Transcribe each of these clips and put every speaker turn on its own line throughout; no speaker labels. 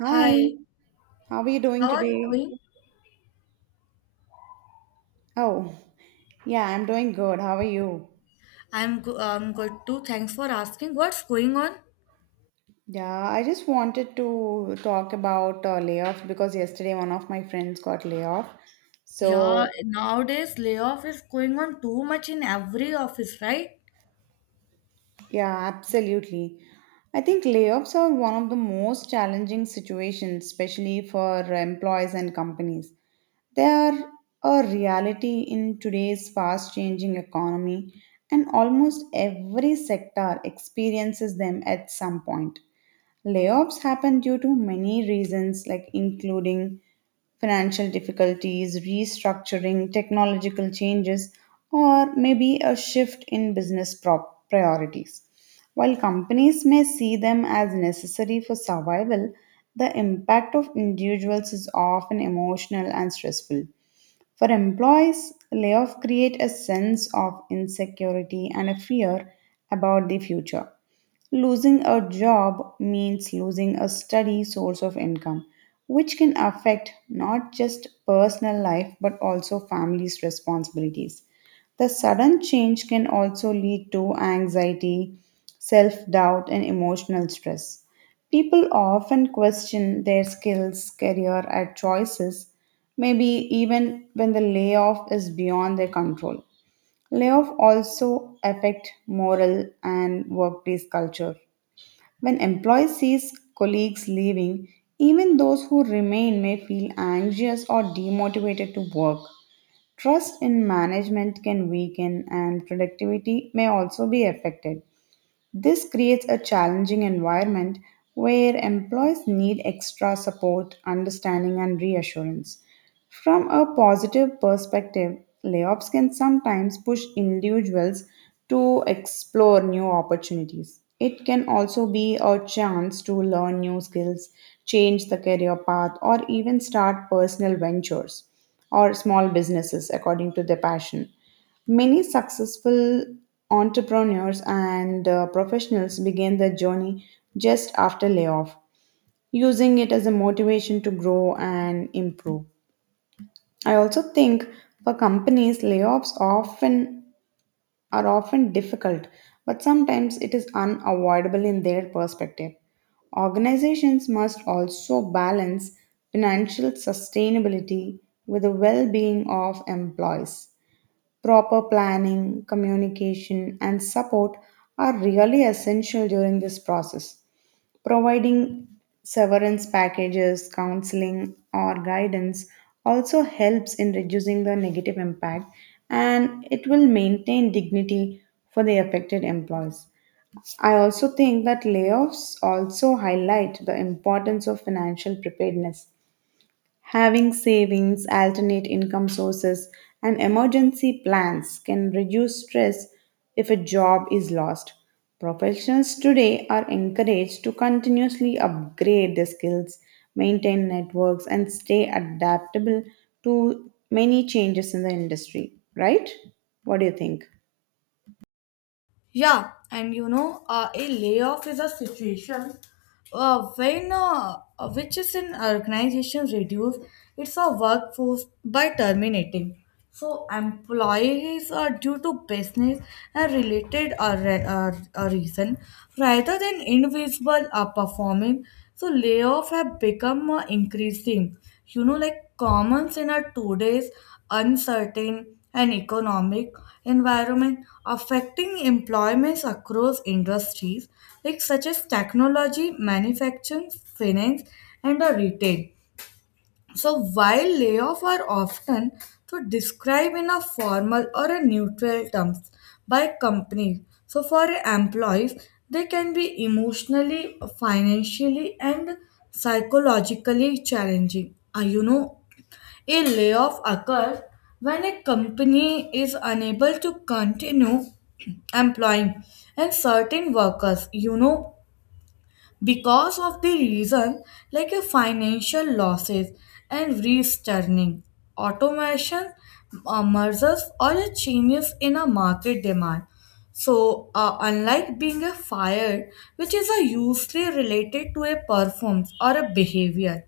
Hi,
Hi,
how are you doing
how are you
today?
doing?
Oh, yeah, I'm doing good. How are you?
I'm good too. Thanks for asking. What's going on?
Yeah, I just wanted to talk about layoffs because yesterday one of my friends got laid off.
Yeah,
So
nowadays layoff is going on too much in every office, right?
yeah, absolutely. I think layoffs are one of the most challenging situations, especially for employees and companies. They are a reality in today's fast changing economy, and almost every sector experiences them at some point. Layoffs happen due to many reasons, like including financial difficulties, restructuring, technological changes, or maybe a shift in priorities. While companies may see them as necessary for survival, the impact of individuals is often emotional and stressful. For employees, layoffs create a sense of insecurity and a fear about the future. Losing a job means losing a steady source of income, which can affect not just personal life but also family's responsibilities. The sudden change can also lead to anxiety, self doubt, and emotional stress. People often question their skills, career, and choices, maybe even when the layoff is beyond their control. Layoff also affect moral and workplace culture. When employees see colleagues leaving, even those who remain may feel anxious or demotivated to work. Trust in management can weaken, and productivity may also be affected. This creates a challenging environment where employees need extra support, understanding, and reassurance. From a positive perspective, layoffs can sometimes push individuals to explore new opportunities. It can also be a chance to learn new skills, change the career path, or even start personal ventures or small businesses according to their passion. Many successful entrepreneurs and professionals begin their journey just after layoff, using it as a motivation to grow and improve. I also think for companies, layoffs often are often difficult, but sometimes it is unavoidable in their perspective. Organizations must also balance financial sustainability with the well being of employees. Proper planning, communication, and support are really essential during this process. Providing severance packages, counseling, or guidance also helps in reducing the negative impact and it will maintain dignity for the affected employees. I also think that layoffs also highlight the importance of financial preparedness. Having savings, alternate income sources, and emergency plans can reduce stress if a job is lost. Professionals today are encouraged to continuously upgrade their skills, maintain networks, and stay adaptable to many changes in the industry, right? What do you think?
Yeah, and a layoff is a situation when which is an organization reduce its a workforce by terminating. So employees are due to business and related reason rather than invisible performing. So layoff have become increasing. Like commons in our today's uncertain and economic environment affecting employments across industries like such as technology, manufacturing, finance, and the retail. So while layoffs are often to describe in a formal or a neutral terms by companies, so for employees they can be emotionally, financially, and psychologically challenging. You know, a layoff occurs when a company is unable to continue employing and certain workers, you know, because of the reason like a financial losses and restructuring, automation, mergers, or a changes in a market demand. So, unlike being a fire, which is a usually related to a performance or a behavior,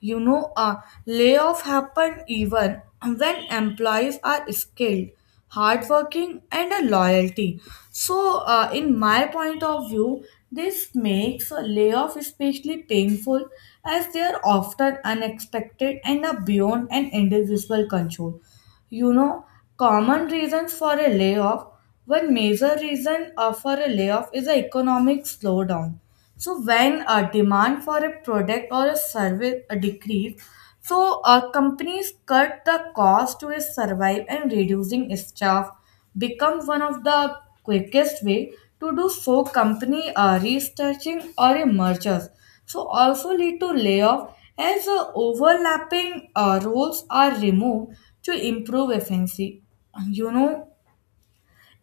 you know, a layoff happen even when employees are skilled, hardworking, and a loyalty. So, in my point of view, this makes a layoff especially painful as they are often unexpected and are beyond an individual control. You know, common reasons for a layoff. One major reason for a layoff is the economic slowdown. So when a demand for a product or a service decrease, so companies cut the cost to survive and reducing staff become one of the quickest way to do so company restructuring or a mergers so also lead to layoff as the overlapping roles are removed to improve efficiency. You know,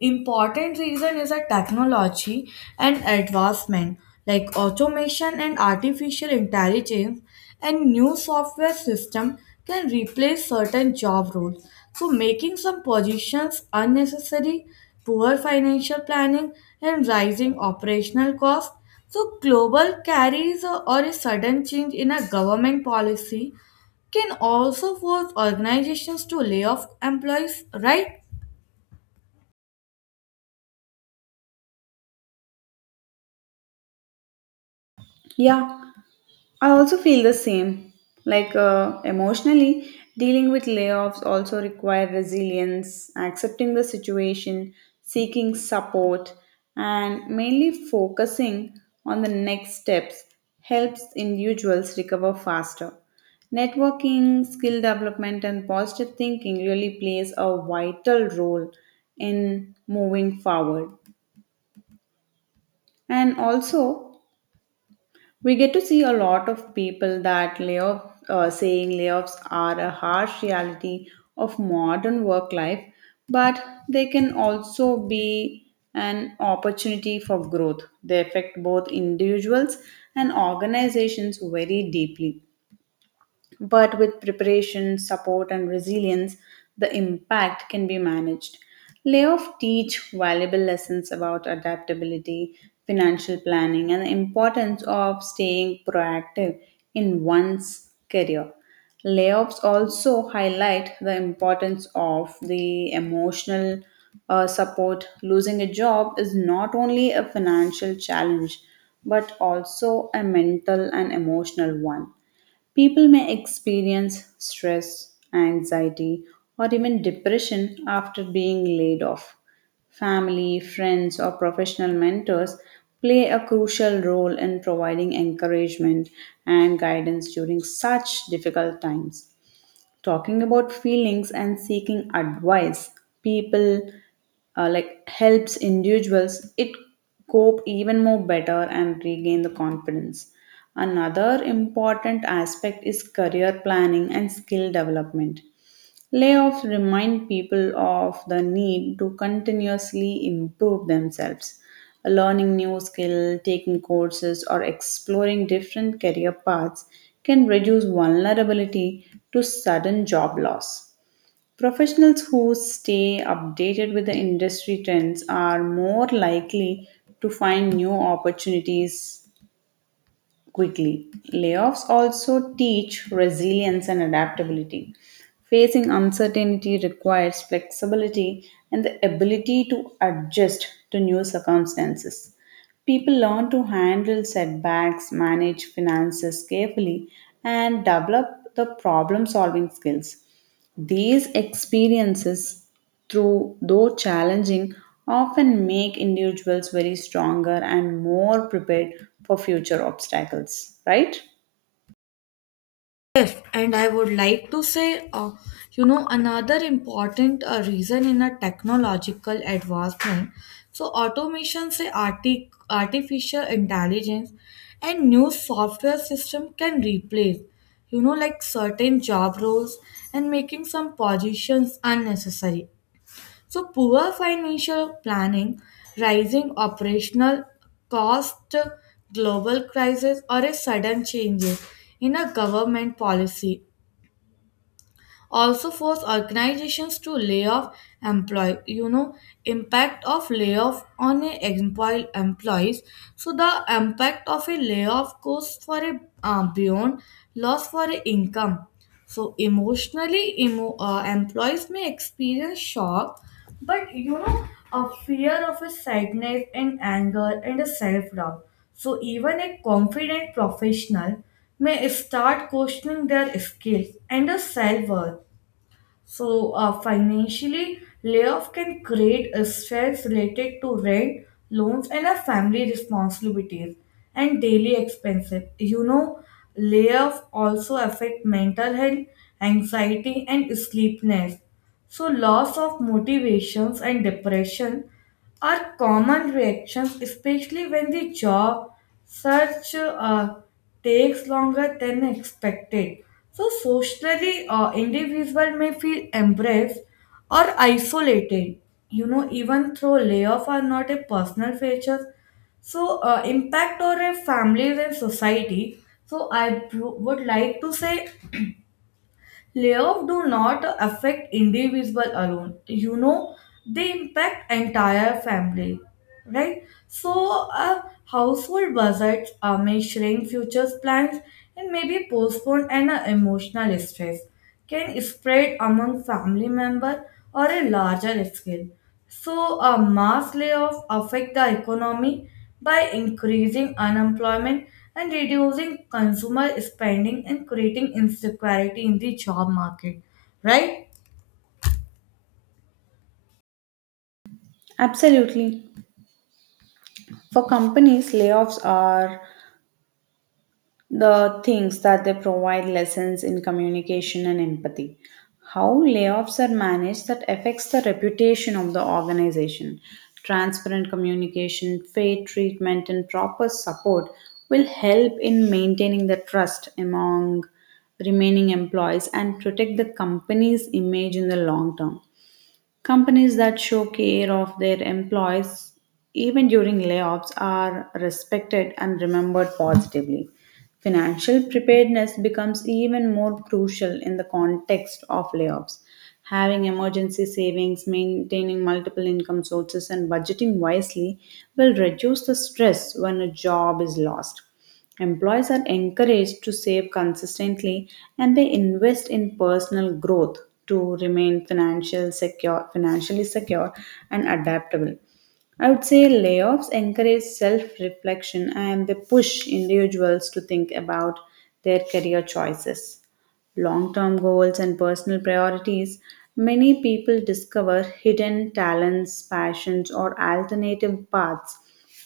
important reason is a technology and advancement like automation and artificial intelligence and new software system can replace certain job roles. So making some positions unnecessary, poor financial planning and rising operational costs. So global carries or a sudden change in a government policy can also force organizations to lay off employees, right?
Yeah, I also feel the same. Like emotionally, dealing with layoffs also require resilience, accepting the situation, seeking support, and mainly focusing on the next steps helps individuals recover faster. Networking, skill development, and positive thinking really plays a vital role in moving forward. And also, we get to see a lot of people that layoff, saying layoffs are a harsh reality of modern work life, but they can also be an opportunity for growth. They affect both individuals and organizations very deeply. But with preparation, support, and resilience, the impact can be managed. Layoff teach valuable lessons about adaptability, financial planning, and the importance of staying proactive in one's career. Layoffs also highlight the importance of the emotional support. Losing a job is not only a financial challenge, but also a mental and emotional one. People may experience stress, anxiety, or even depression after being laid off. Family, friends, or professional mentors play a crucial role in providing encouragement and guidance during such difficult times, talking about feelings and seeking advice people like helps individuals it cope even more better and regain the confidence. Another important aspect is career planning and skill development. Layoffs remind people of the need to continuously improve themselves. Learning new skill, taking courses, or exploring different career paths can reduce vulnerability to sudden job loss. Professionals who stay updated with the industry trends are more likely to find new opportunities quickly. Layoffs also teach resilience and adaptability. Facing uncertainty requires flexibility and the ability to adjust to new circumstances. People learn to handle setbacks, manage finances carefully, and develop the problem solving skills. These experiences, through though challenging, often make individuals very stronger and more prepared for future obstacles, right?
Yes, and I would like to say, you know, another important reason in a technological advancement. So automation, artificial intelligence, and new software system can replace, you know, like certain job roles and making some positions unnecessary. So poor financial planning, rising operational cost, global crisis, or a sudden changes in a government policy also force organizations to lay off employee. You know, impact of layoff on a employees. So the impact of a layoff goes for a beyond loss for a income. So emotionally, employees may experience shock. But you know, a fear of a sadness and anger and a self-doubt, so even a confident professional may start questioning their skills and their self-worth. So, financially, layoff can create a stress related to rent, loans, and our family responsibilities and daily expenses. You know, layoff also affect mental health, anxiety, and sleepiness. So, loss of motivations and depression are common reactions, especially when the job search takes longer than expected. So socially, individual may feel embraced or isolated. You know, even though layoff are not a personal feature, so impact or a families and society. So, would like to say, layoffs do not affect individual alone. You know, they impact entire family, right? So, household budgets may shrink, future plans and maybe be postponed, and emotional stress can spread among family members or a larger scale. So a mass layoff affect the economy by increasing unemployment and reducing consumer spending and creating insecurity in the job market, right?
Absolutely. For companies, layoffs are the things that they provide lessons in communication and empathy. How layoffs are managed that affects the reputation of the organization. Transparent communication, fair treatment, and proper support will help in maintaining the trust among remaining employees and protect the company's image in the long term. Companies that show care of their employees even during layoffs are respected and remembered positively. Financial preparedness becomes even more crucial in the context of layoffs. Having emergency savings, maintaining multiple income sources, and budgeting wisely will reduce the stress when a job is lost. Employees are encouraged to save consistently and they invest in personal growth to remain financially secure and adaptable. I would say layoffs encourage self reflection and they push individuals to think about their career choices, long term goals, and personal priorities. Many people discover hidden talents, passions, or alternative paths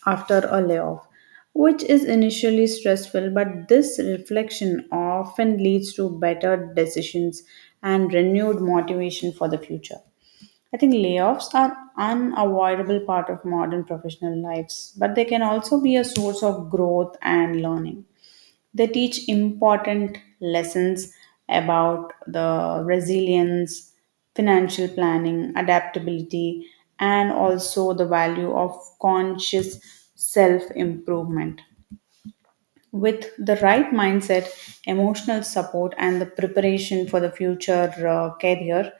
after a layoff, which is initially stressful, but this reflection often leads to better decisions and renewed motivation for the future. I think layoffs are unavoidable part of modern professional lives, but they can also be a source of growth and learning. They teach important lessons about the resilience, financial planning, adaptability, and also the value of conscious self improvement. With the right mindset, emotional support, and the preparation for the future career,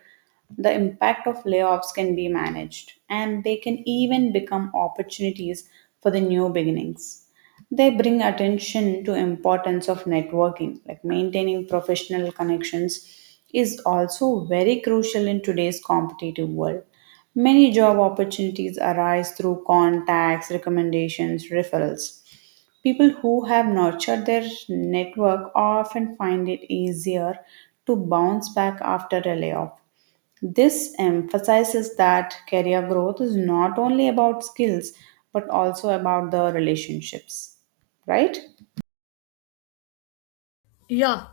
the impact of layoffs can be managed and they can even become opportunities for the new beginnings. They bring attention to importance of networking, like maintaining professional connections is also very crucial in today's competitive world. Many job opportunities arise through contacts, recommendations, referrals. People who have nurtured their network often find it easier to bounce back after a layoff. This emphasizes that career growth is not only about skills but also about the relationships, right?
Yeah,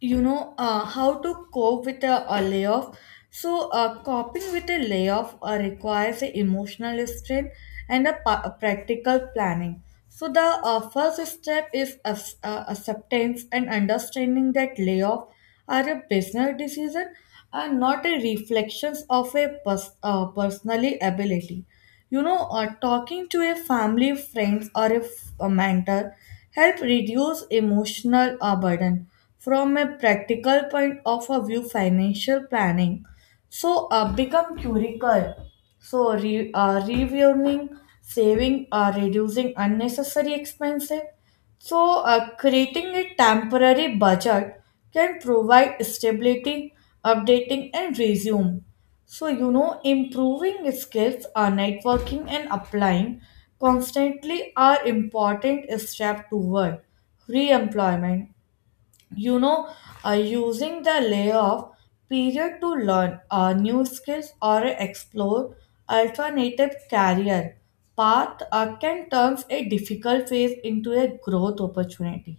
you know, how to cope with a layoff. So coping with a layoff requires a emotional strength and a practical planning. So the first step is acceptance and understanding that layoff are a business decision and not a reflections of a personally ability. You know, talking to a family friends or a mentor help reduce emotional burden. From a practical point of view financial planning so become curical. So reviewing, saving, reducing unnecessary expenses. So creating a temporary budget can provide stability, updating and resume. So you know, improving skills, networking and applying constantly are important steps toward re-employment. You know, using the layoff period to learn new skills or explore alternative career path can turn a difficult phase into a growth opportunity.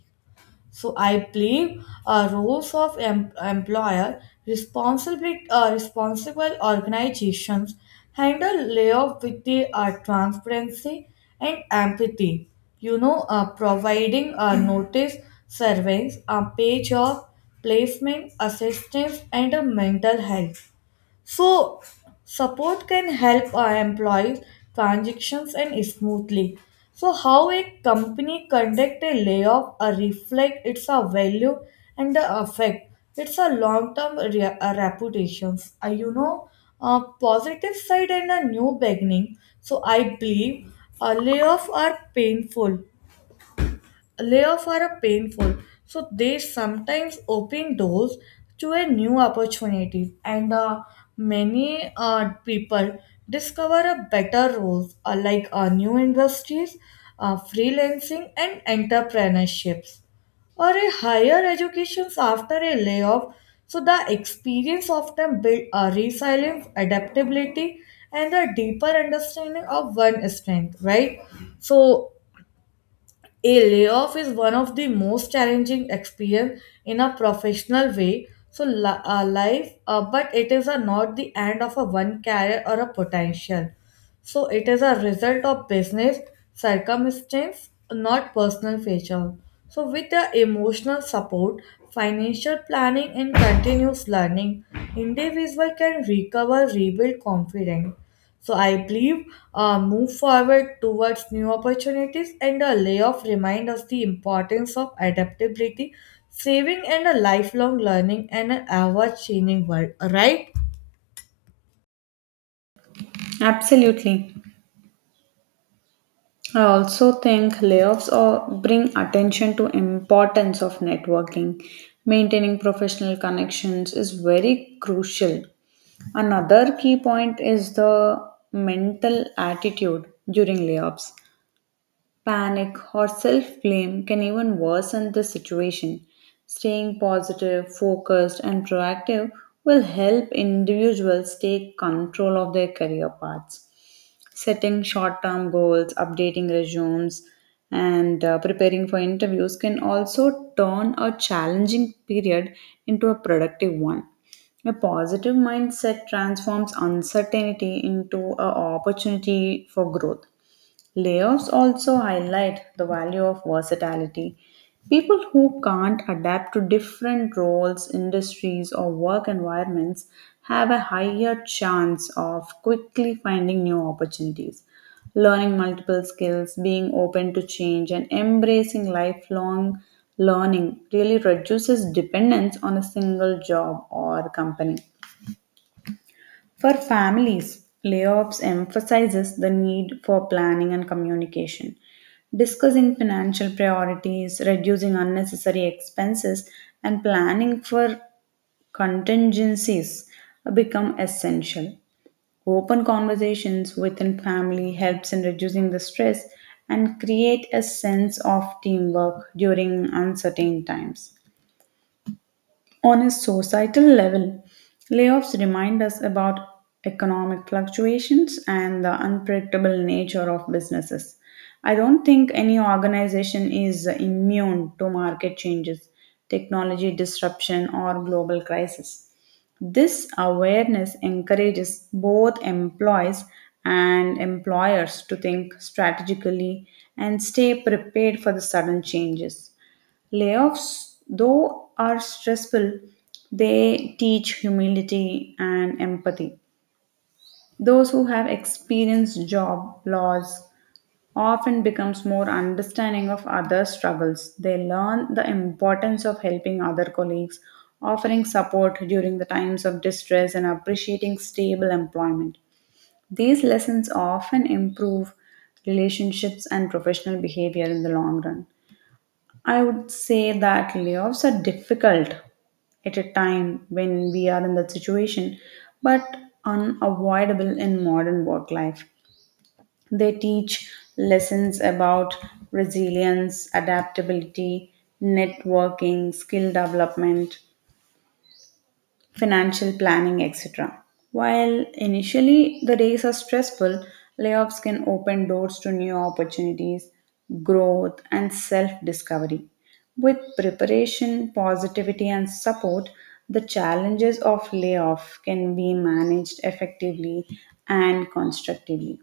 So I believe roles of employer, responsible organizations handle layoff with the transparency and empathy. You know, providing a notice, surveys, a pay job, placement, assistance, and a mental health. So support can help our employees transactions and smoothly. So how a company conduct a layoff or reflect its a value and the effect. It's a long-term reputations. You know, positive side and a new beginning. So I believe a layoff are painful layoff are a painful, so they sometimes open doors to a new opportunities and many people discover a better roles like new industries, freelancing and entrepreneurships or a higher educations after a layoff. So the experience of them build a resilience, adaptability, and a deeper understanding of one strength, right? So a layoff is one of the most challenging experience in a professional way. So life, but it is not the end of a one career or a potential. So it is a result of business circumstance, not personal feature. So with the emotional support, financial planning and continuous learning, individual can recover, rebuild confidence. So I believe move forward towards new opportunities and a layoff remind us the importance of adaptability, saving and a lifelong learning and an ever changing world, right?
Absolutely. I also think layoffs or bring attention to importance of networking. Maintaining professional connections is very crucial. Another key point is the mental attitude during layoffs. Panic or self blame can even worsen the situation. Staying positive, focused, and proactive will help individuals take control of their career paths. Setting short term goals, updating resumes, and preparing for interviews can also turn a challenging period into a productive one. A positive mindset transforms uncertainty into an opportunity for growth. Layoffs also highlight the value of versatility. People who can't adapt to different roles, industries, or work environments have a higher chance of quickly finding new opportunities. Learning multiple skills, being open to change, and embracing lifelong learning really reduces dependence on a single job or company. For families, layoffs emphasizes the need for planning and communication. Discussing financial priorities, reducing unnecessary expenses, and planning for contingencies become essential. Open conversations within family helps in reducing the stress and create a sense of teamwork during uncertain times. On a societal level, layoffs remind us about economic fluctuations and the unpredictable nature of businesses. I don't think any organization is immune to market changes, technology disruption, or global crisis. This awareness encourages both employees and employers to think strategically and stay prepared for the sudden changes. Layoffs, though, are stressful. They teach humility and empathy. Those who have experienced job loss often becomes more understanding of other struggles. They learn the importance of helping other colleagues, offering support during the times of distress and appreciating stable employment. These lessons often improve relationships and professional behavior in the long run. I would say that layoffs are difficult at a time when we are in that situation, but unavoidable in modern work life. They teach lessons about resilience, adaptability, networking, skill development, financial planning, etc. While initially the days are stressful, layoffs can open doors to new opportunities, growth, and self discovery. With preparation, positivity, and support, the challenges of layoff can be managed effectively and constructively.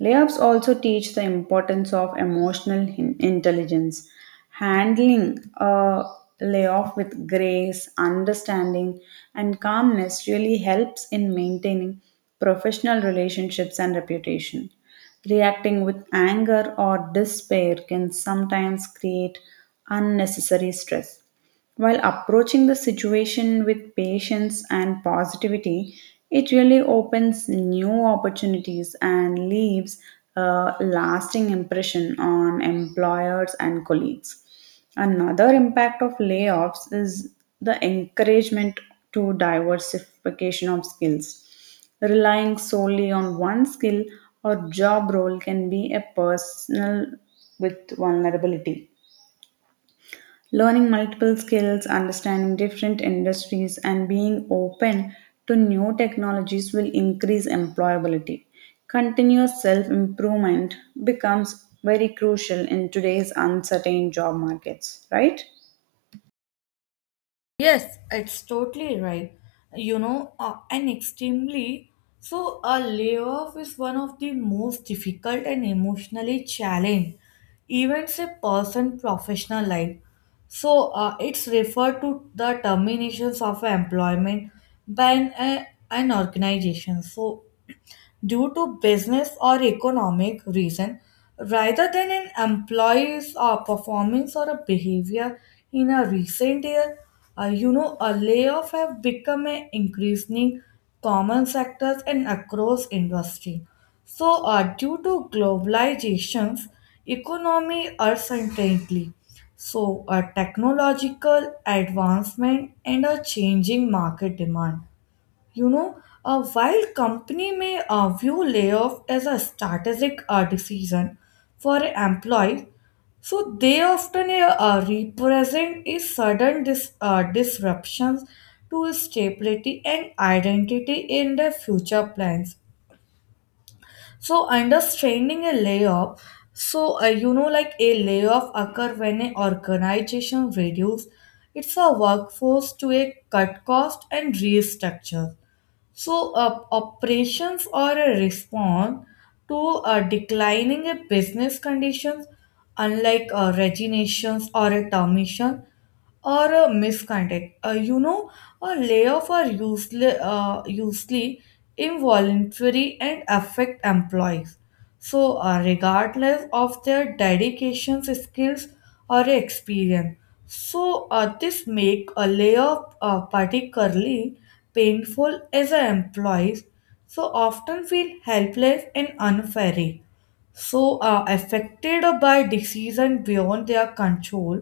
Layoffs also teach the importance of intelligence, handling a layoff with grace, understanding, and calmness really helps in maintaining professional relationships and reputation. Reacting with anger or despair can sometimes create unnecessary stress. While approaching the situation with patience and positivity, it really opens new opportunities and leaves a lasting impression on employers and colleagues. Another impact of layoffs is the encouragement to diversification of skills. Relying solely on one skill or job role can be a personal with vulnerability. Learning multiple skills, understanding different industries, and being open to new technologies will increase employability. Continuous self improvement becomes very crucial in today's uncertain job markets, right?
Yes, it's totally right. You know, and extremely, so a layoff is one of the most difficult and emotionally challenging events a person professional life. So it's referred to the terminations of employment by an organization. So due to business or economic reason rather than an employee's performance or a behavior in a recent year. You know, a layoff have become an increasingly common sectors and across industry, so due to globalization's economy uncertainty, so a technological advancement and a changing market demand. You know, while company may view layoff as a strategic decision for employees, so they often represent a sudden disruptions to stability and identity in their future plans. So understanding a layoff, so you know like a layoff occur when an organization reduce its a workforce to a cut cost and restructure. So, operations are a response to declining a business conditions, unlike resignations or a termination or a misconduct. You know, a layoff are usually involuntary and affect employees. So, regardless of their dedications, skills, or experience. So, this make a layoff particularly painful as our employees so often feel helpless and unfairly, so affected by decision beyond their control.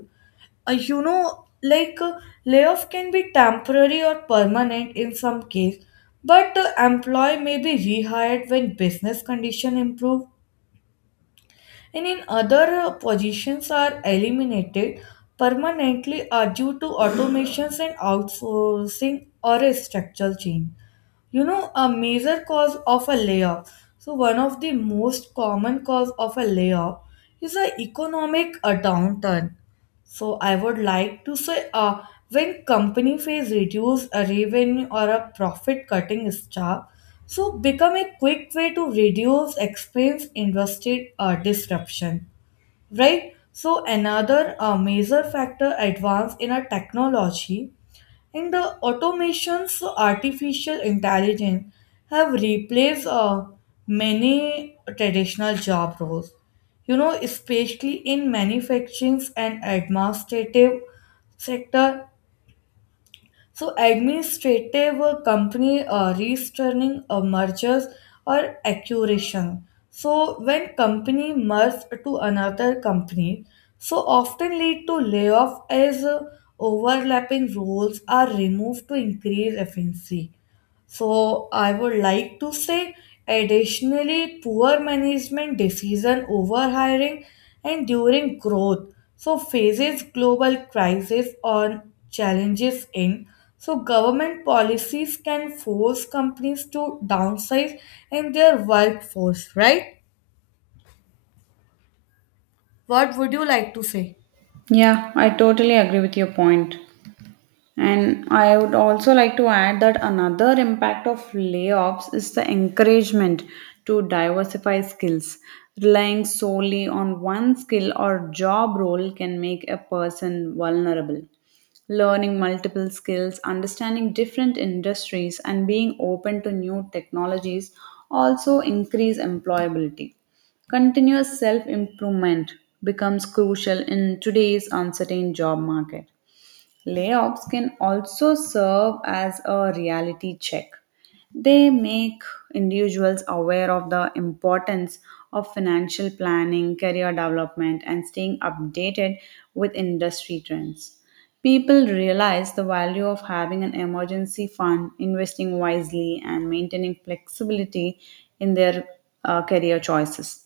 You know, layoff can be temporary or permanent in some case, but the employee may be rehired when business condition improve, and in other positions are eliminated permanently are due to automations and outsourcing or a structural change. You know, a major cause of a layoff, so one of the most common cause of a layoff is an economic downturn. So I would like to say, when company face reduce a revenue or a profit, cutting staff so become a quick way to reduce expense invested disruption, right? So another major factor advance in a technology and the automations, so artificial intelligence, have replaced many traditional job roles. You know, especially in manufacturing and administrative sector, so administrative company restructuring mergers or acquisition. So when company merge to another company, so often lead to layoff as overlapping roles are removed to increase efficiency. So I would like to say additionally poor management decision over hiring, and during growth so faces global crisis or challenges in so government policies can force companies to downsize in their workforce, right? What would you like to say?
Yeah, I totally agree with your point. And I would also like to add that another impact of layoffs is the encouragement to diversify skills. Relying solely on one skill or job role can make a person vulnerable. Learning multiple skills, understanding different industries, and being open to new technologies also increase employability. Continuous self improvement becomes crucial in today's uncertain job market. Layoffs can also serve as a reality check. They make individuals aware of the importance of financial planning, career development, and staying updated with industry trends. People realize the value of having an emergency fund, investing wisely, and maintaining flexibility in their career choices.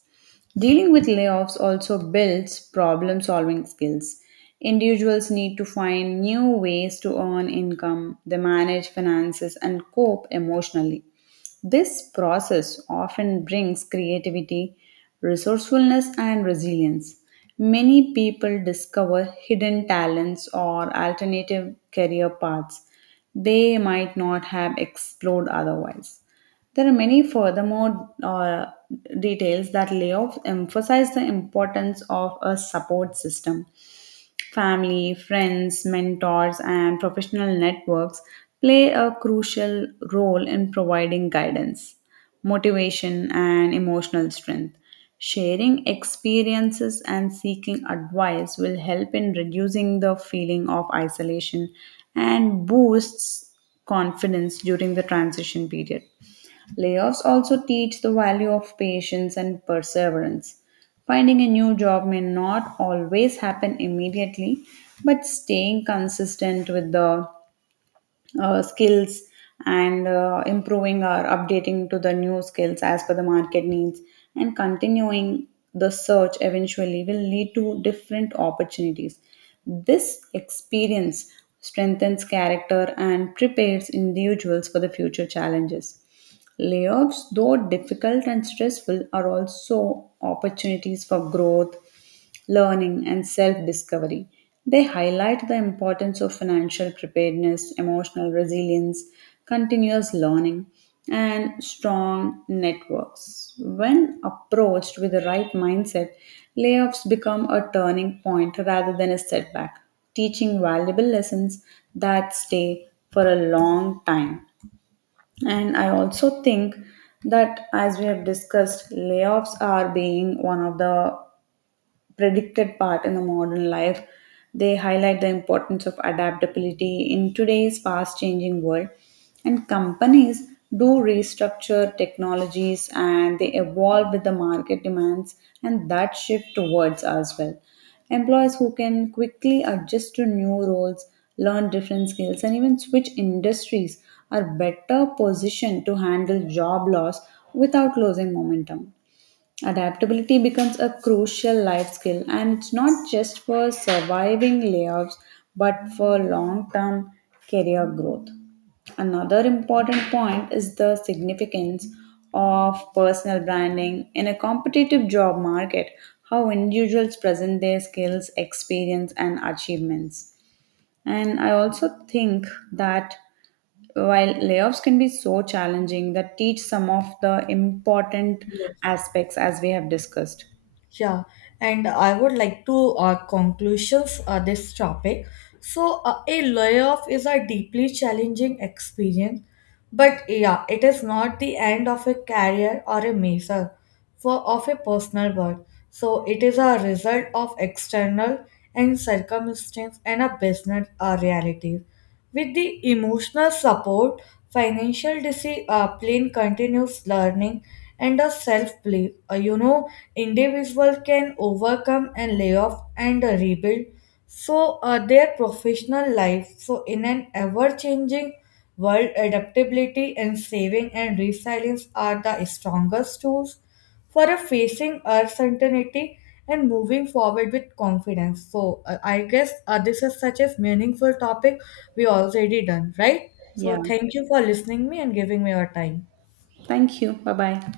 Dealing with layoffs also builds problem solving skills. Individuals need to find new ways to earn income, they manage finances, and cope emotionally. This process often brings creativity, resourcefulness, and resilience. Many people discover hidden talents or alternative career paths they might not have explored otherwise. There are many furthermore details that layoffs emphasize the importance of a support system. Family, friends, mentors, and professional networks play a crucial role in providing guidance, motivation, and emotional strength. Sharing experiences and seeking advice will help in reducing the feeling of isolation and boosts confidence during the transition period. Layoffs also teach the value of patience and perseverance. Finding a new job may not always happen immediately, but staying consistent with the skills and improving or updating to the new skills as per the market needs and continuing the search eventually will lead to different opportunities. This experience strengthens character and prepares individuals for the future challenges. Layoffs, though difficult and stressful, are also opportunities for growth, learning, and self discovery. They highlight the importance of financial preparedness, emotional resilience, continuous learning, and strong networks. When approached with the right mindset, layoffs become a turning point rather than a setback, teaching valuable lessons that stay for a long time. And I also think that, as we have discussed, layoffs are being one of the predicted part in the modern life. They highlight the importance of adaptability in today's fast changing world. And companies do restructure technologies and they evolve with the market demands, and that shift towards as well. Employees who can quickly adjust to new roles, learn different skills, and even switch industries are better positioned to handle job loss without losing momentum. Adaptability becomes a crucial life skill, and it's not just for surviving layoffs but for long term career growth. Another important point is the significance of personal branding in a competitive job market, how individuals present their skills, experience, and achievements. And I also think that while layoffs can be so challenging, that teach some of the important aspects as we have discussed.
Yeah, and I would like to conclusions this topic. So a layoff is a deeply challenging experience, but yeah, it is not the end of a career or a measure for of a personal worth. So it is a result of external and circumstance and a business reality. With the emotional support, financial discipline, continuous learning, and a self-belief, you know, individual can overcome and lay off and rebuild so their professional life. So in an ever-changing world, adaptability and saving and resilience are the strongest tools for a facing uncertainty and moving forward with confidence. So I guess this is such a meaningful topic we already done, right? So
Yeah.
thank you for listening me and giving me your time.
Thank you. Bye bye.